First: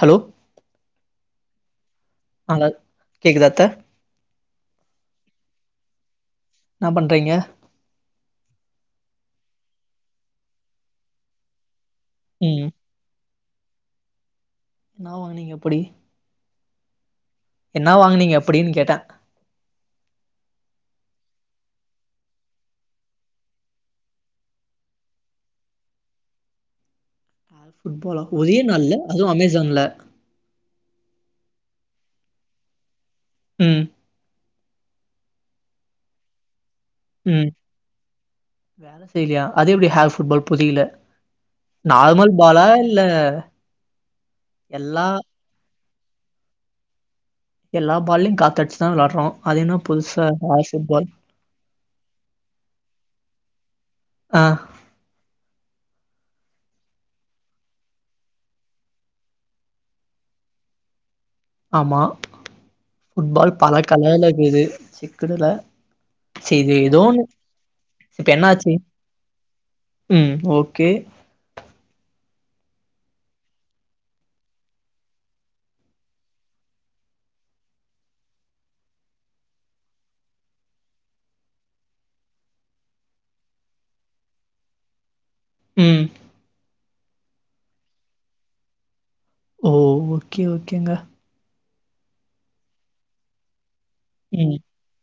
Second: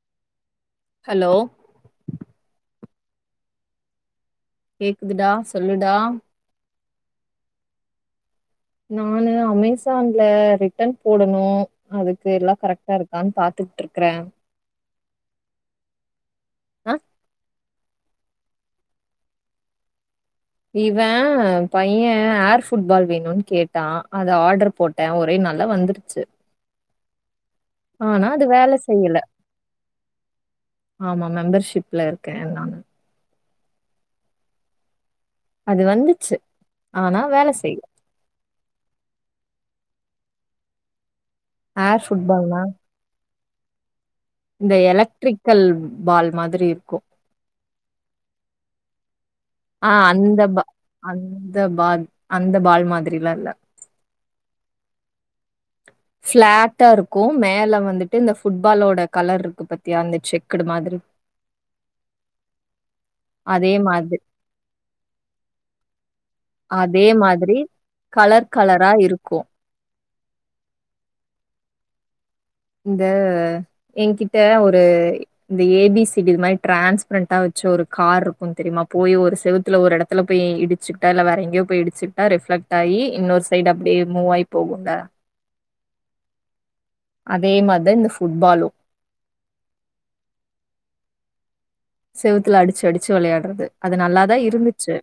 Hello hello அங்க கேக்குதா அத்த கேக்குதுடா சொல்லுடா என்னா பண்றீங்க நானு அமேசான்ல ரிட்டன் போடனும் அதுக்குயெல்லா ம் கரெக்ட்டா இருக்கான்னு பாத் துட்டுருக்கறேன் என்ன வாங்குனீங்க அப்டி ஆஹ் என்ன வாங்கனீங்க அப்படின்னு கேட்டேன் இவன் பையன் ஏர் ஃபுட்பால் வேணும்னு கேட்டான் அத ஆர்டர் போட்டேன் ஒரே நாள்ல வந்துருச்சு ஆஹ் ஃபுட்பாலா ஆனா அது ஒரே வேல நாள்ல செய்யல அதுவும் அமேசான்ல ஆமா மெம்பர்ஷிப்ல இருக்கேன் நான் உம் அது வந்துச்சு ஆனா வேல உம் செய்யல வேல செய்யலையா அது எப்டி ஹேர் ஃபுட்பால் புரியல ஏர் நார்மல் ஃபுட்பால்னா பாலா யில்ல இந்த எலக்ட்ரிக்கல் பால் மாதிரியிருக்கும் எல்லா பால்லயோ காத்து அடிச்சுதா வெளாடுறோ ஆஹ் அந்த பா அந்த பால் அந்த பால் மாதிரில்லாயில்ல ஆஹ் பிளாட்டா இருக்கும் மேல வந்துட்டு இந்த ஃபுட்பாலோட கலருக்கு பாத்தியா இந்த செக்குடு மாதிரி ஆமா ஃபுட்பால் அதே பல மாதிரி கலர்லகுது சிக்குடுல சரி இது ஏதோ அதே ஒன்னு மாதிரி கலர் கலரா இருக்கும் உம் ஓகே இந்த என்கிட்ட ஒரு இந்த ஏ பி சி டி மாதிரி டிரான்ஸ்பரண்டா வெச்ச ஒரு கார் இருக்கோ தெரியுமா போய் ஒரு செவுத்துல ஒரு எடத்துல போய் இடிச்சுக்கிட்டா இல்ல வேற எங்கயோ போய் இடிச்சுக்கிட்டா ரிஃப்ளெக்ட் ஆயி இன்னொரு சைடு அப்டியே மூவ் ஆயி போகும்ல உம் அதே மாதிரிதான் இந்த ஃபுட்பாலும் ஓ ஓகே ஓகேங்க செவுத்துல அடிச்சு அடிச்சு விளையாடுறது அது நல்லாதான் ம் இருந்துச்சு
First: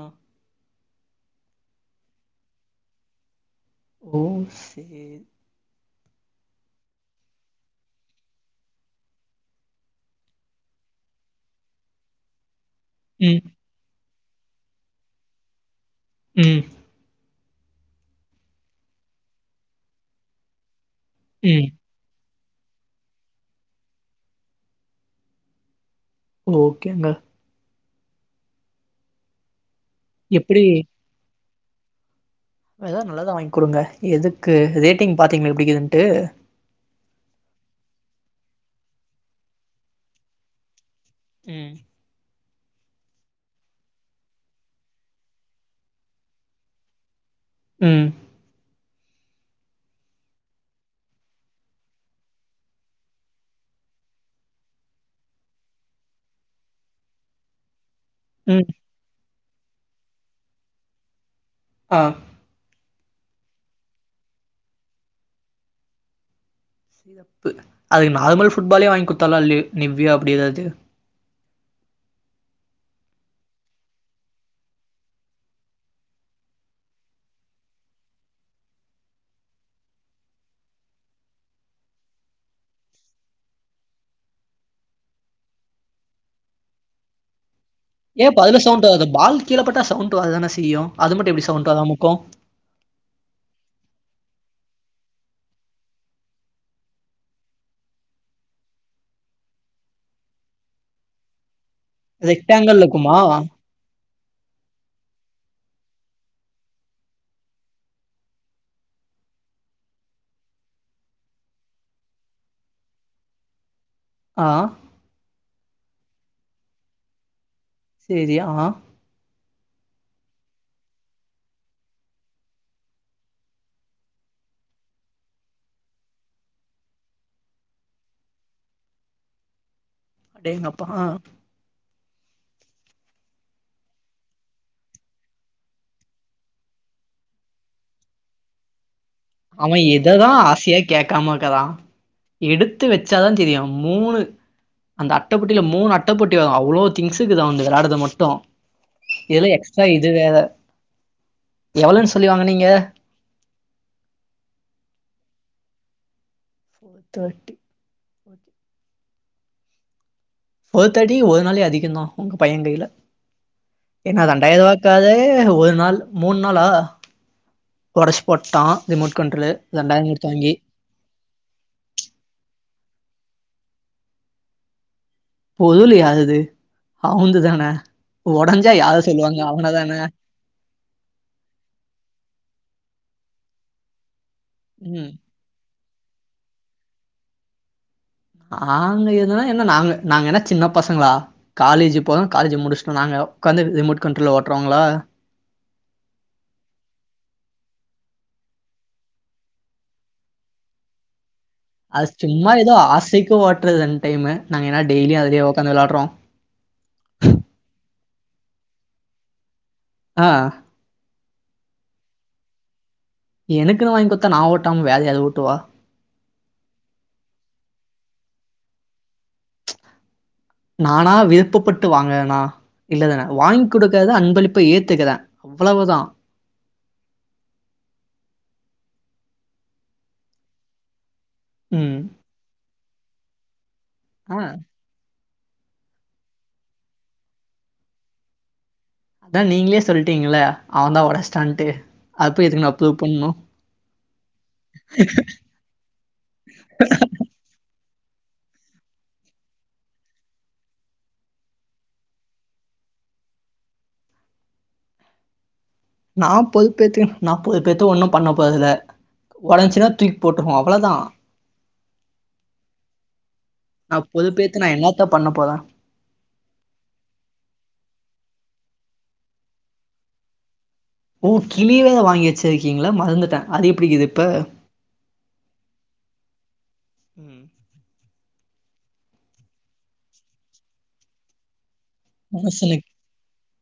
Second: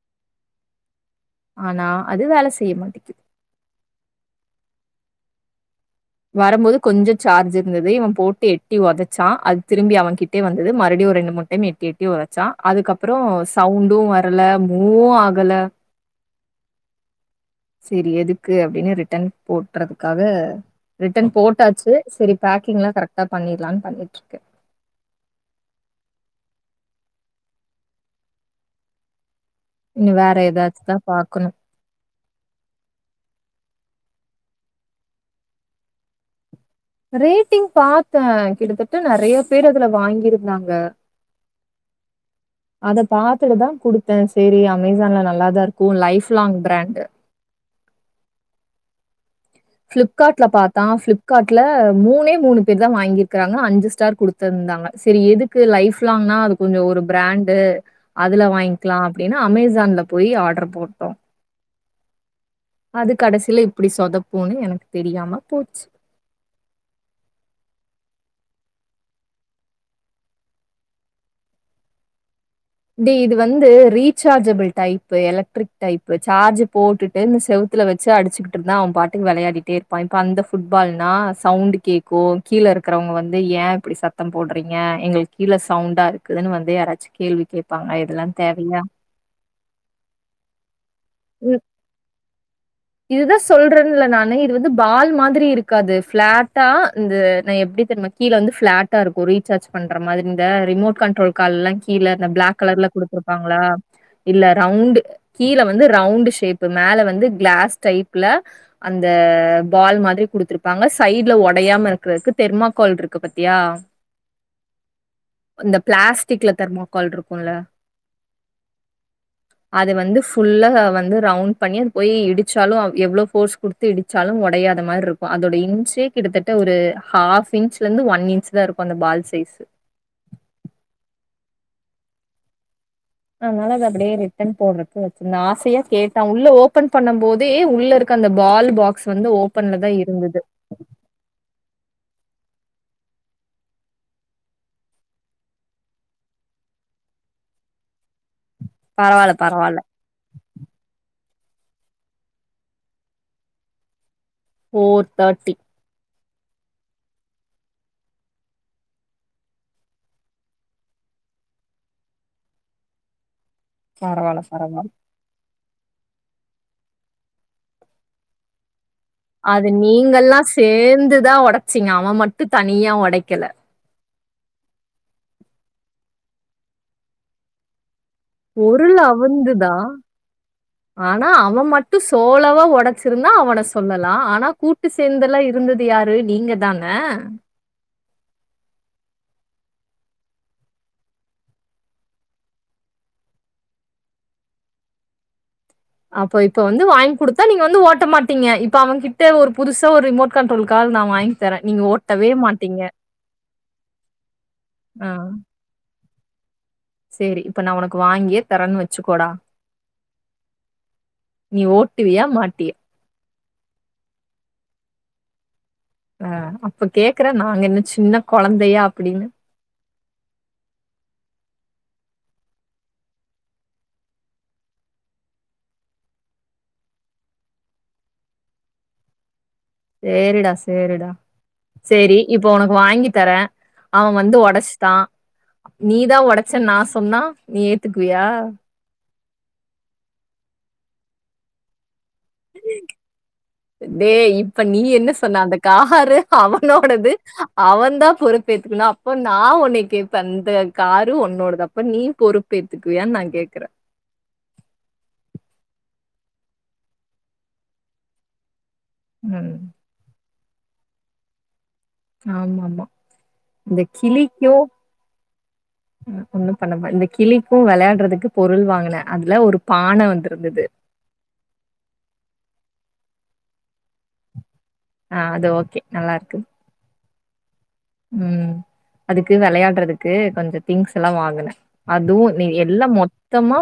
ஆ ஆனா அது வேல செய்ய மாட்டுக்கு ஓ சேரி வரும்போது கொஞ்ச சார்ஜ் இருந்தது இவ போட்டு எட்டி உதச்சா அது திரும்பி அவங்கிட்டியே வந்தது மறுபடியும் ஒரு ரெண்டு மூணு டைம் எட்டி எட்டி உதைச்சான் அதுக்கப்பறோம் ம், சவுண்டு வர்ல கல மூவ் ஆகல ம் சேரி எதுக்கு அப்டின்னு ரிட்டன் போட்டுறதுக்காக ரிட்டன் ம். போட்டாச்சு சரி பேக்கிங்லா கரெக்டா பண்ணிடலான் பண்ணிட்ருக்கே ஓகேங்க இங்க வேற ஏதாச்சு தா பாக்கணும் எதாவுது நல்லாதா வாங்கி குடுங்க எதுக்கு ரேட்டிங் பாத்தீங்ளா எப்டி கீதுன்ட்டு ரேட்டிங் பாத்தே கிட்டத்தட்ட நெறைய பேர் அதுல வாங்கிருந்தாங்க ம் அத பாத்துட்டுதா குடுத்தேன் சரி அமேசான்ல நல்லாதா இருக்கும் லைஃப் லாங் பிராண்டு ம் பிளிப்காட்ல பாத்தா பிளிப்காட்ல மூனே மூணு பேர்தா வாங்கிருக்றாங்க அஞ்சு ஸ்டார் குடுத்துருந்தாங்க சரி எதுக்கு லைஃப் லாங்னா அது கொஞ்ச ஒரு பிராண்டு அதுல ம். வாய்கிங்லா அப்டின்னு அமேசான்ல போயி ஆர்டர் போட்டோம் ஆ அது கடைசில இப்டி சொதப்புன்னு எனக்கு தெரியாம போச்சு சிறப்பு அதுக்கு நார்மல் ஃபுட்பாலே வாங்கி குடுத்துல்லா லி நிவ்யா அப்டி எதாவுது டேய் இது வந்து rechargeable type electric type charge போட்டுட்டு இந்த செவுத்துல வச்சு அடிச்சுகிட்ருந்தா அவன் பாட்டுக்கு வெளையாடிட்டே இருப்பான் இப்ப அந்த ஃபுட்பால்னா சவுண்ட் கேக்கும் கீழ இருக்கறவங்க வந்து ஏ இப்டி சத்தம் போடுறீங்க எங்களுக்கு கீழ சவுண்டா இருக்குதுன்னு வந்து யாராச்சு கேள்வி கேப்பாங்க ஏ இதெல்லா அப்ப அதுல தேவையா சவுண்டு வராதா பால் கீழ பட்டா சவுண்ட் வரதான செய்யும் அது மட்டு எப்டி சவுண்ட் வராம இக்கும் இதுதா சொல்றேன்ல நானு இது வந்து பால் மாதிரி இருக்காது பிளாட்டா இந்த நா எப்டி தெரியுமா கீழ வந்து பிளாட்டா இருக்கும் ரீசார்ஜ் பண்ற மாரி இந்த ரிமோட் கண்ட்ரோல் கால்லா கீழ அந்த பிளாக் ரெக்டாங்கிள்ல கலர்ல இருக்குமா? குடுத்துருப்பாங்களா இல்ல ரவுண்டு கீழ வந்து ரவுண்டு ஷேப்பு மேல வந்து கிளாஸ் டைப்ல அந்த பால் மாதிரி குடுத்துருப்பாங்க சைட்ல ஒடையாம இருக்கிறதுக்கு தெர்மாக்கோல் இருக்கு பாத்தியா ஆ அந்த பிளாஸ்டிக்ல தெர்மாக்கோல் இருக்குல்ல சேரி ஆ அது வந்து ஃபுல்லா வந்து ரவுண்ட் பண்ணி அது போய் இடிச் சாலும் எவ்ளோ போர்ஸ் குடுத்து இடிச்சாலும் ஒடையாத மார்ருக்கு அதோட இன்ச்சே கிட்ட தட்ட ஒரு ஹாஃப் இன்ச்ல இருந்து ஒன் இன்ச்தா இருக்கும் அந்த பால் சைஸ் அடேங்கப்பா ஆ அதுனால அத அப்டியே ரிட்டன் போடுறதுக்கு வச்சிருந்தே ஆசையா கேட்டா உள்ள ஓபன் பண்ணும்போதே உள்ள இருக்க அந்த பால் பாக் அவன் எததா ஆசையா கேக்காமகறான் எடுத்து வச்சாதா தெரியு மூணு அந்த அட்ட பெட்டில மூணு அட்டபெட்டி வரோ அவ்ளோ திங்ஸுகிது அவன்து வெளாடுது மட்டு பரவால்ல இதுல பரவால்ல எக்ஸ்ட்ரா இது வேற எவ்ளோன் சொல்லி வாங்குனீங்க ஃபோர் தேட்டி ஃபோர் தேட்டி ஓகே ஃபோர் தேட்டி ஒரு நாளே அதிகந்தா உங்க பையங்கைல என்ன பரவால்ல பரவால்ல ரெண்டாயரூபாக்காகவே ஒரு நாள் மூண் நாளா ஒடச்சி போட்டா அது நீங்கல்லா சேந்துதா ஒடச்சிங்க அவ மட்டு தனியா ஒட க்கல பொதுலையா அது அவுந்து தானே பொருள் அவுந்துதா ஆனா அவ மட்டு சோளவா ஒடச் இருந்தா அவன சொல்லலா ஆன ஆனா கூட்டு ம் சேந்தலா இருந்துது இது யாரு நீங்க தானே நாங்க இருந்தா என்ன நாங்க நாங்க என்ன சின்ன பசங்களா காலேஜ் போறோ காலேஜ் முடிச்சுட்டோ நாங்க ஒக்காந்து ரிமோட் கண்ட்ரோல் ஓட்றவாங்களா அப்போ இப்ப வந்து வாங்கி கொடுத்தா நீங்க வந்து ஓட்ட மாட்டீங்க இப்ப அவங்க கிட்ட ஒரு புதுசா ஒரு ரிமோட் கண்ட்ரோல் கார் நா வாங்கி தரே நீங்க அது ஓட்டவே சும்மா ஏதோ மாட்டீங்க ஆசக்கி ஓட்றது அந்த டைம் நாங்கன்னா டெய்லியு அதலயா ஒக்காந்து விளாடுறோ சரி இப்ப நா உனக்கு வாங்கியே தரேன் வச்சுக்கோடா ஆ நீ ஓட்டுவியா மாட் த்தி எனக்குன்னு வாங்கி குடுத்தா நா ஓட்டாம வேற யாரு ஓட்டுவா ஆ அப்ப கேக்குற நாங்க என்ன சின்ன கொழந்தையா அப்டின்னு நானா விருப்பப்பட்டு வாங்குரேனா இல்லதானே வாங்கி் கொடுக்கறத அன்பளிப்பு ஏத்துக்குறே அவ்ளவுதா சேரிடா சேரிடா ம். சரி இப்ப உனக்கு வாங்கிட் தரே அவ ஆ வந்து ஒடச்சுட்டா நீதா ஒடச்சன்னு நா சொன்னா நீ ஏத்துக்குவியா அதா நீங்களே சொல்லிட்டீங்கள அவன் தா ஒடச்சான்ட்டு டே இப்ப நீ என்ன சொன்ன அந்த காரு அவனோடது அவன் தா பொறுப்பேத்துக்கணு அப்ப நா உன்ன கேபே அந்த காரு உன்னோட தா அப்ப நீ பொறுப்பேத்துக்குவியானு நா கேக்குறே நா பொதுப்பேத்து நா பொதுப்பேத்து ஒண்ணு பண்ண போறதில்ல ம். ஒடச்சுனா தூக்கி போட்டுருவோ அவ்ளதா ஆமா ஆமா இந்த நான் கிளிக்கு பொறுப்பேத்து நான் என்னத்த பண்ண போறேன்? ஒண்ணு பண்ணமா இந்த கிளிக்கு விளையாடுறதுக்கு பொருள் வாங்க அதுல ஒரு பான வந்திருந்தது ஓ கிளி வேற வாங்கி வச்சிருக்கீங்களா மருந்துட்டே அது எப்டிக்குது இப்ப ஆஹ அது ஓகே நல்லா இருக்கு உம் உம் அதுக்கு விளையாடுறதுக்கு கொஞ்சம் திங்ஸ் எல்லா வாங்கினேன் அதுவும் மனுஷனுக் எல்லா மொத்தமா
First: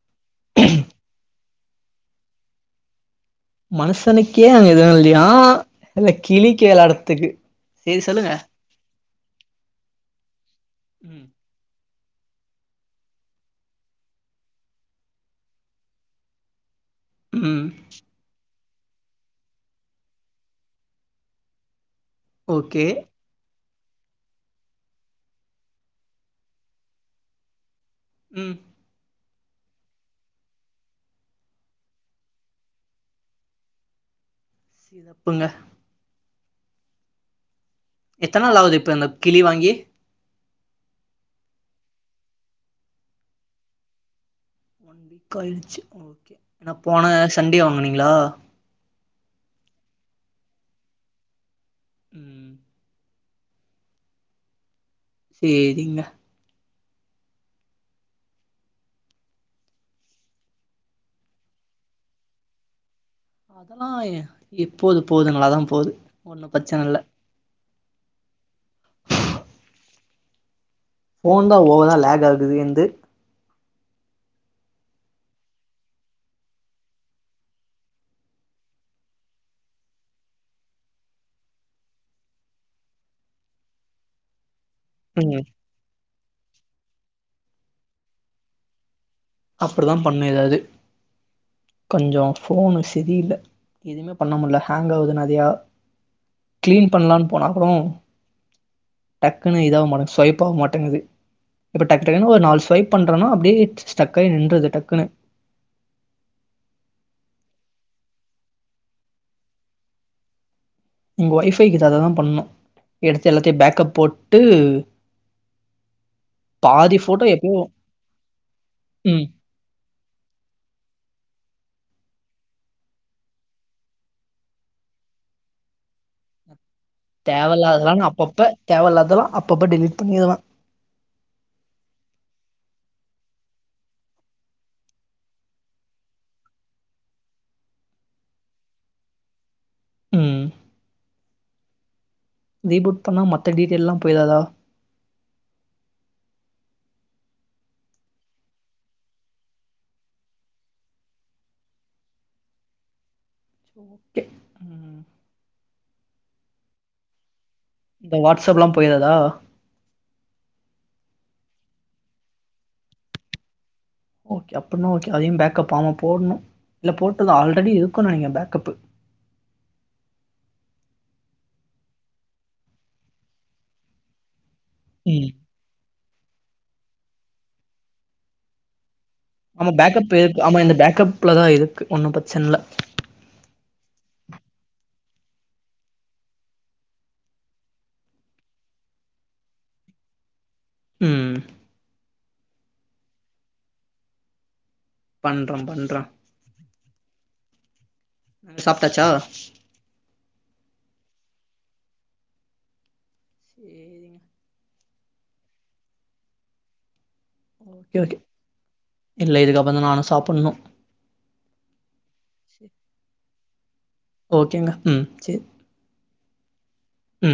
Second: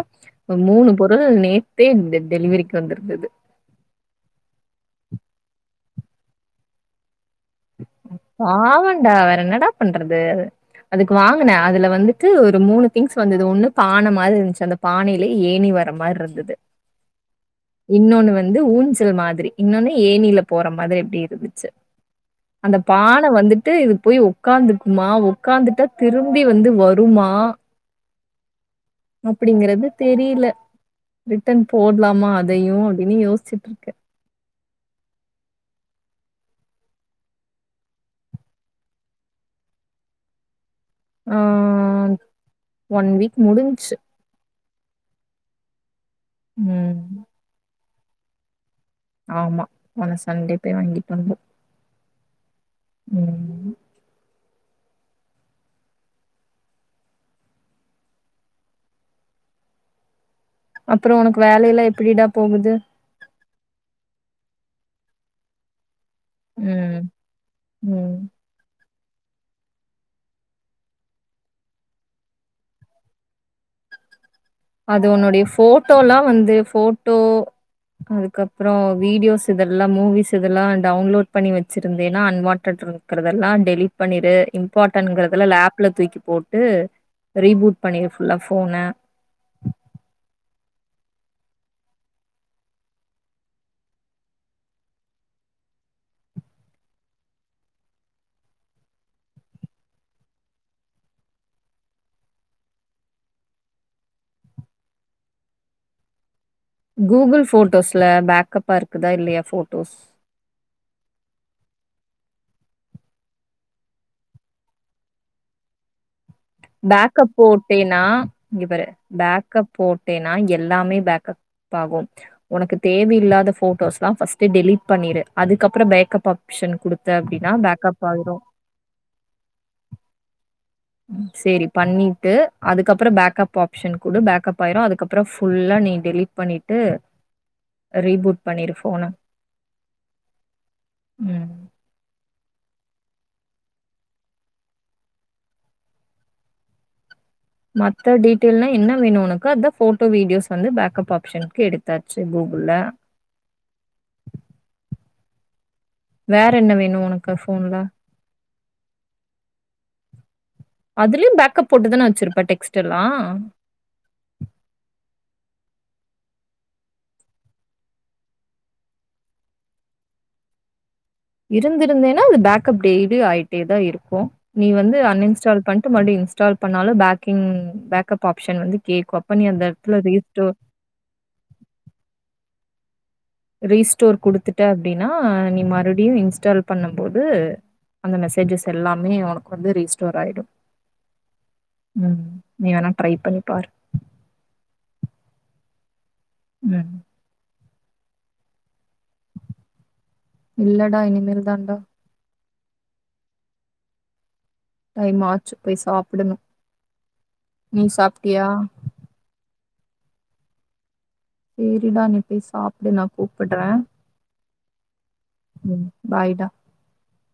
மூணு பொருள் நெ டே டெலிவரிக்கு வந்துருந்தது மனுஷனுக்கே அன் ஹெல்த்தியாம் இதுல கிளிக்கு வெளயாடறத்துக்கு பாவண்டா வேற என்னடா பண்றது அதுக்கு ம். வாங்குனேன் அதுல வந்து ஒரு மூணு திங்ஸ் வந்தது ஒண்ணு பானை மாதிரி இருந்துச்சு அந்த பானையில ஏனி வர மாதிரி இருந்தது உஹம் இன்னொன்னு வந்து ஊஞ்சல் மாதிரி இன்னொன்னே ஏனியில போற மாதிரி எப்படி இருந்துச்சு அந்த ஓகே பானை வந்துட்டு ட்டு இது போய் உகாந்துக்குமா ஒக்காந்துட்டா திரும்பி வந்து வருமா உம் அப்படிங்கறது தெரியல ரிட்டன் போடலாமா அதையும் அப்படின்னு யோசிச்சுட்டு இருக்கேன் தப்புங்க எத்தனை நாள் ஆகுது இப்ப இந்த கிளி வாங்கி ஆஹ ஒன் வீக் முடிஞ்சச்சு ஒன் வீக் ஆகிடுச்சா ம். போன சண்டே வாங்கினேன் நல்லா இருக்கீங்களா ஆமா நான சண்டே போய் வாங்கிட்டு வந்தோம் உம் உம் செரிங்க அப்புறம் உனக்கு வேலைைய எல்லாம் எப்படிடா போகுது எப்போது போலதான் நல்லாத்தான் போகுது உம் உம் போன் தான் ஓவரா லாக் ஆகுது என்து அது உன்னுடைய போட்டோல்லாம் வந்து போட்டோ அதுக்கப்புறம் வீடியோஸ் இதெல்லாம் மூவிஸ் இதெல்லாம் டவுன்லோட் பண்ணி வச்சிருந்தேன்னா அன்வான்ட் இருக்கறதெல்லாம் டெலிட் பண்ணிரு போட்டோக்களை ம் எல்லாம் லேப்ல தூக்கி போட்டு ரீபூட் பண்ணி ஃபுல்லா போன அப்படிதான் பண்ண ஏதாாவது கொஞ்சம் போஃபனு சரியில்ல்ல எதுவுமே பண்ண முடியல ஹேங்க் ஆகுது நிறையா கிளீன் பண்ணலாம்னு போனா கூடம் டக்குன்னு இதாக மாட்டேங்க ஸ்வைப் ஆக மாட்டேங்குது இப்ப டக்கு டக்குன்ன ஒரு நாலு ஸ்வைப் பண்றேனா அப்படியே டக்குனு நின்றது டக்குனு கூகுள் போட்டோஸ்ல பேக்கப்பா இருக்குதா இல்லையா போட்டோஸ் உங்க ஒய்ஃபைக்குத்ததான் பண்ணும் எடுத்து எல்லாத்தையும் பேக்கப் போட்டு பாதி ஃபோட்டோ பேக்கப் எப்பயோ போட்டேன்னா இவர்ரு ம். பேக்கப் போட்டேன்னா எல்லாமே பேக்கப் ஆகும் உனக்கு தேவையில்லாத போட்டோஸ்ல்லாம்ஸ் டெலிடட் பண்ணிடு அதுக்கப்புறம் பேக்கப் ஆப்ஷன் குடுத்த தேவ அப்படின்னா இல்லாததல்லாங் பேக்கப் ஆயிரும். அப்பப்ப தேவ இல்லாததெல்லா அப்பப்ப டெலிட் பண்ணிரலா ம் சேரி பண்ணிட்டு அதுக்கப்புற பேக்கப் ஆப்ஷன் குடு பேக்கப் ஆயிரு அதுக்கப்புறோ ஃபுல்லா நீ டெலீட் பண்ணிட்டு ரீபூட் பண்ணிரு ஃபோன ம். ம் ரீபூட் பண்ணா மத்த டீட்டைல்லா போய்ராதா? மத்த டீட்டைல்னா என்ன வேணு உனக்கு அதா ஃபோட்டோ வீடியோஸ் வந்து பேக்கப் ஆப்ஷன்க்கு எடுத்தாச்சு கூகுள்ல கெ வேற என்ன வேணு உனக்கு ஃபோன்ல அத்த எங்க வாட்ஸ்அப்லாம் போயிறாதா? அதுலயு பேக்கப் போட்டுதான வச்சிருப்பே டெக்ஸ்ட்டெல்லா ஓகே அப்பிடின்னா ஓகே அதையு பேக்கப் ஆமா போடணு இல்ல போட்டது ஆல்ரெடி இருக்குன்னு நெனைக்கிற பேக்கப்பு இருந்திருந்ததுன்னா அது பேக்கப் டெய்லியு ஆயிட்டேதா இருக்கு நீ வந்து ம். அன்இன்ஸ்டால் பண் ணிட்டு மறுபடி இன்ஸ்டால் பண்ணாலு பேக்கிங் பேக்கப் ஆப்ஷன் வந்து கேக்கு அப்ப நீ அந்த ஆமா எடத்துல பேக்கப் இருக்கு ரீஸ்டோர் ஆமா என்து பேக்கப்லதா இருக்கு ஒன்னும் பிரச்சன இல்ல ரீஸ்டோர் குடுத்துட்ட அப்டின்னா நீ மறுபடியு இன்ஸ்டால் பண்ணும் போது அந்த மெசேஜஸ் எல்லாமே உனக்கு வந்து ரீஸ்டோர் ஆயிடு ம் ம் நீ வேண்ணா ட்ரை பண்ணிப்பாரு பண்றோ பண்றோ ம் அங்க சாப்ட்டாச்சா இல்லடா இனிமேல்தான்டா சேரிங்க டைம் ஆச்சு போய் சாப்பிடணு நீ சாப்ட்டியா? பறந்தா நானு சாப்பட்ணு சேரிடா நீ போய் சாப்டு நா கூப் ப்பட்றே ஓகேங்க ம் சேர் பாய்டா ம்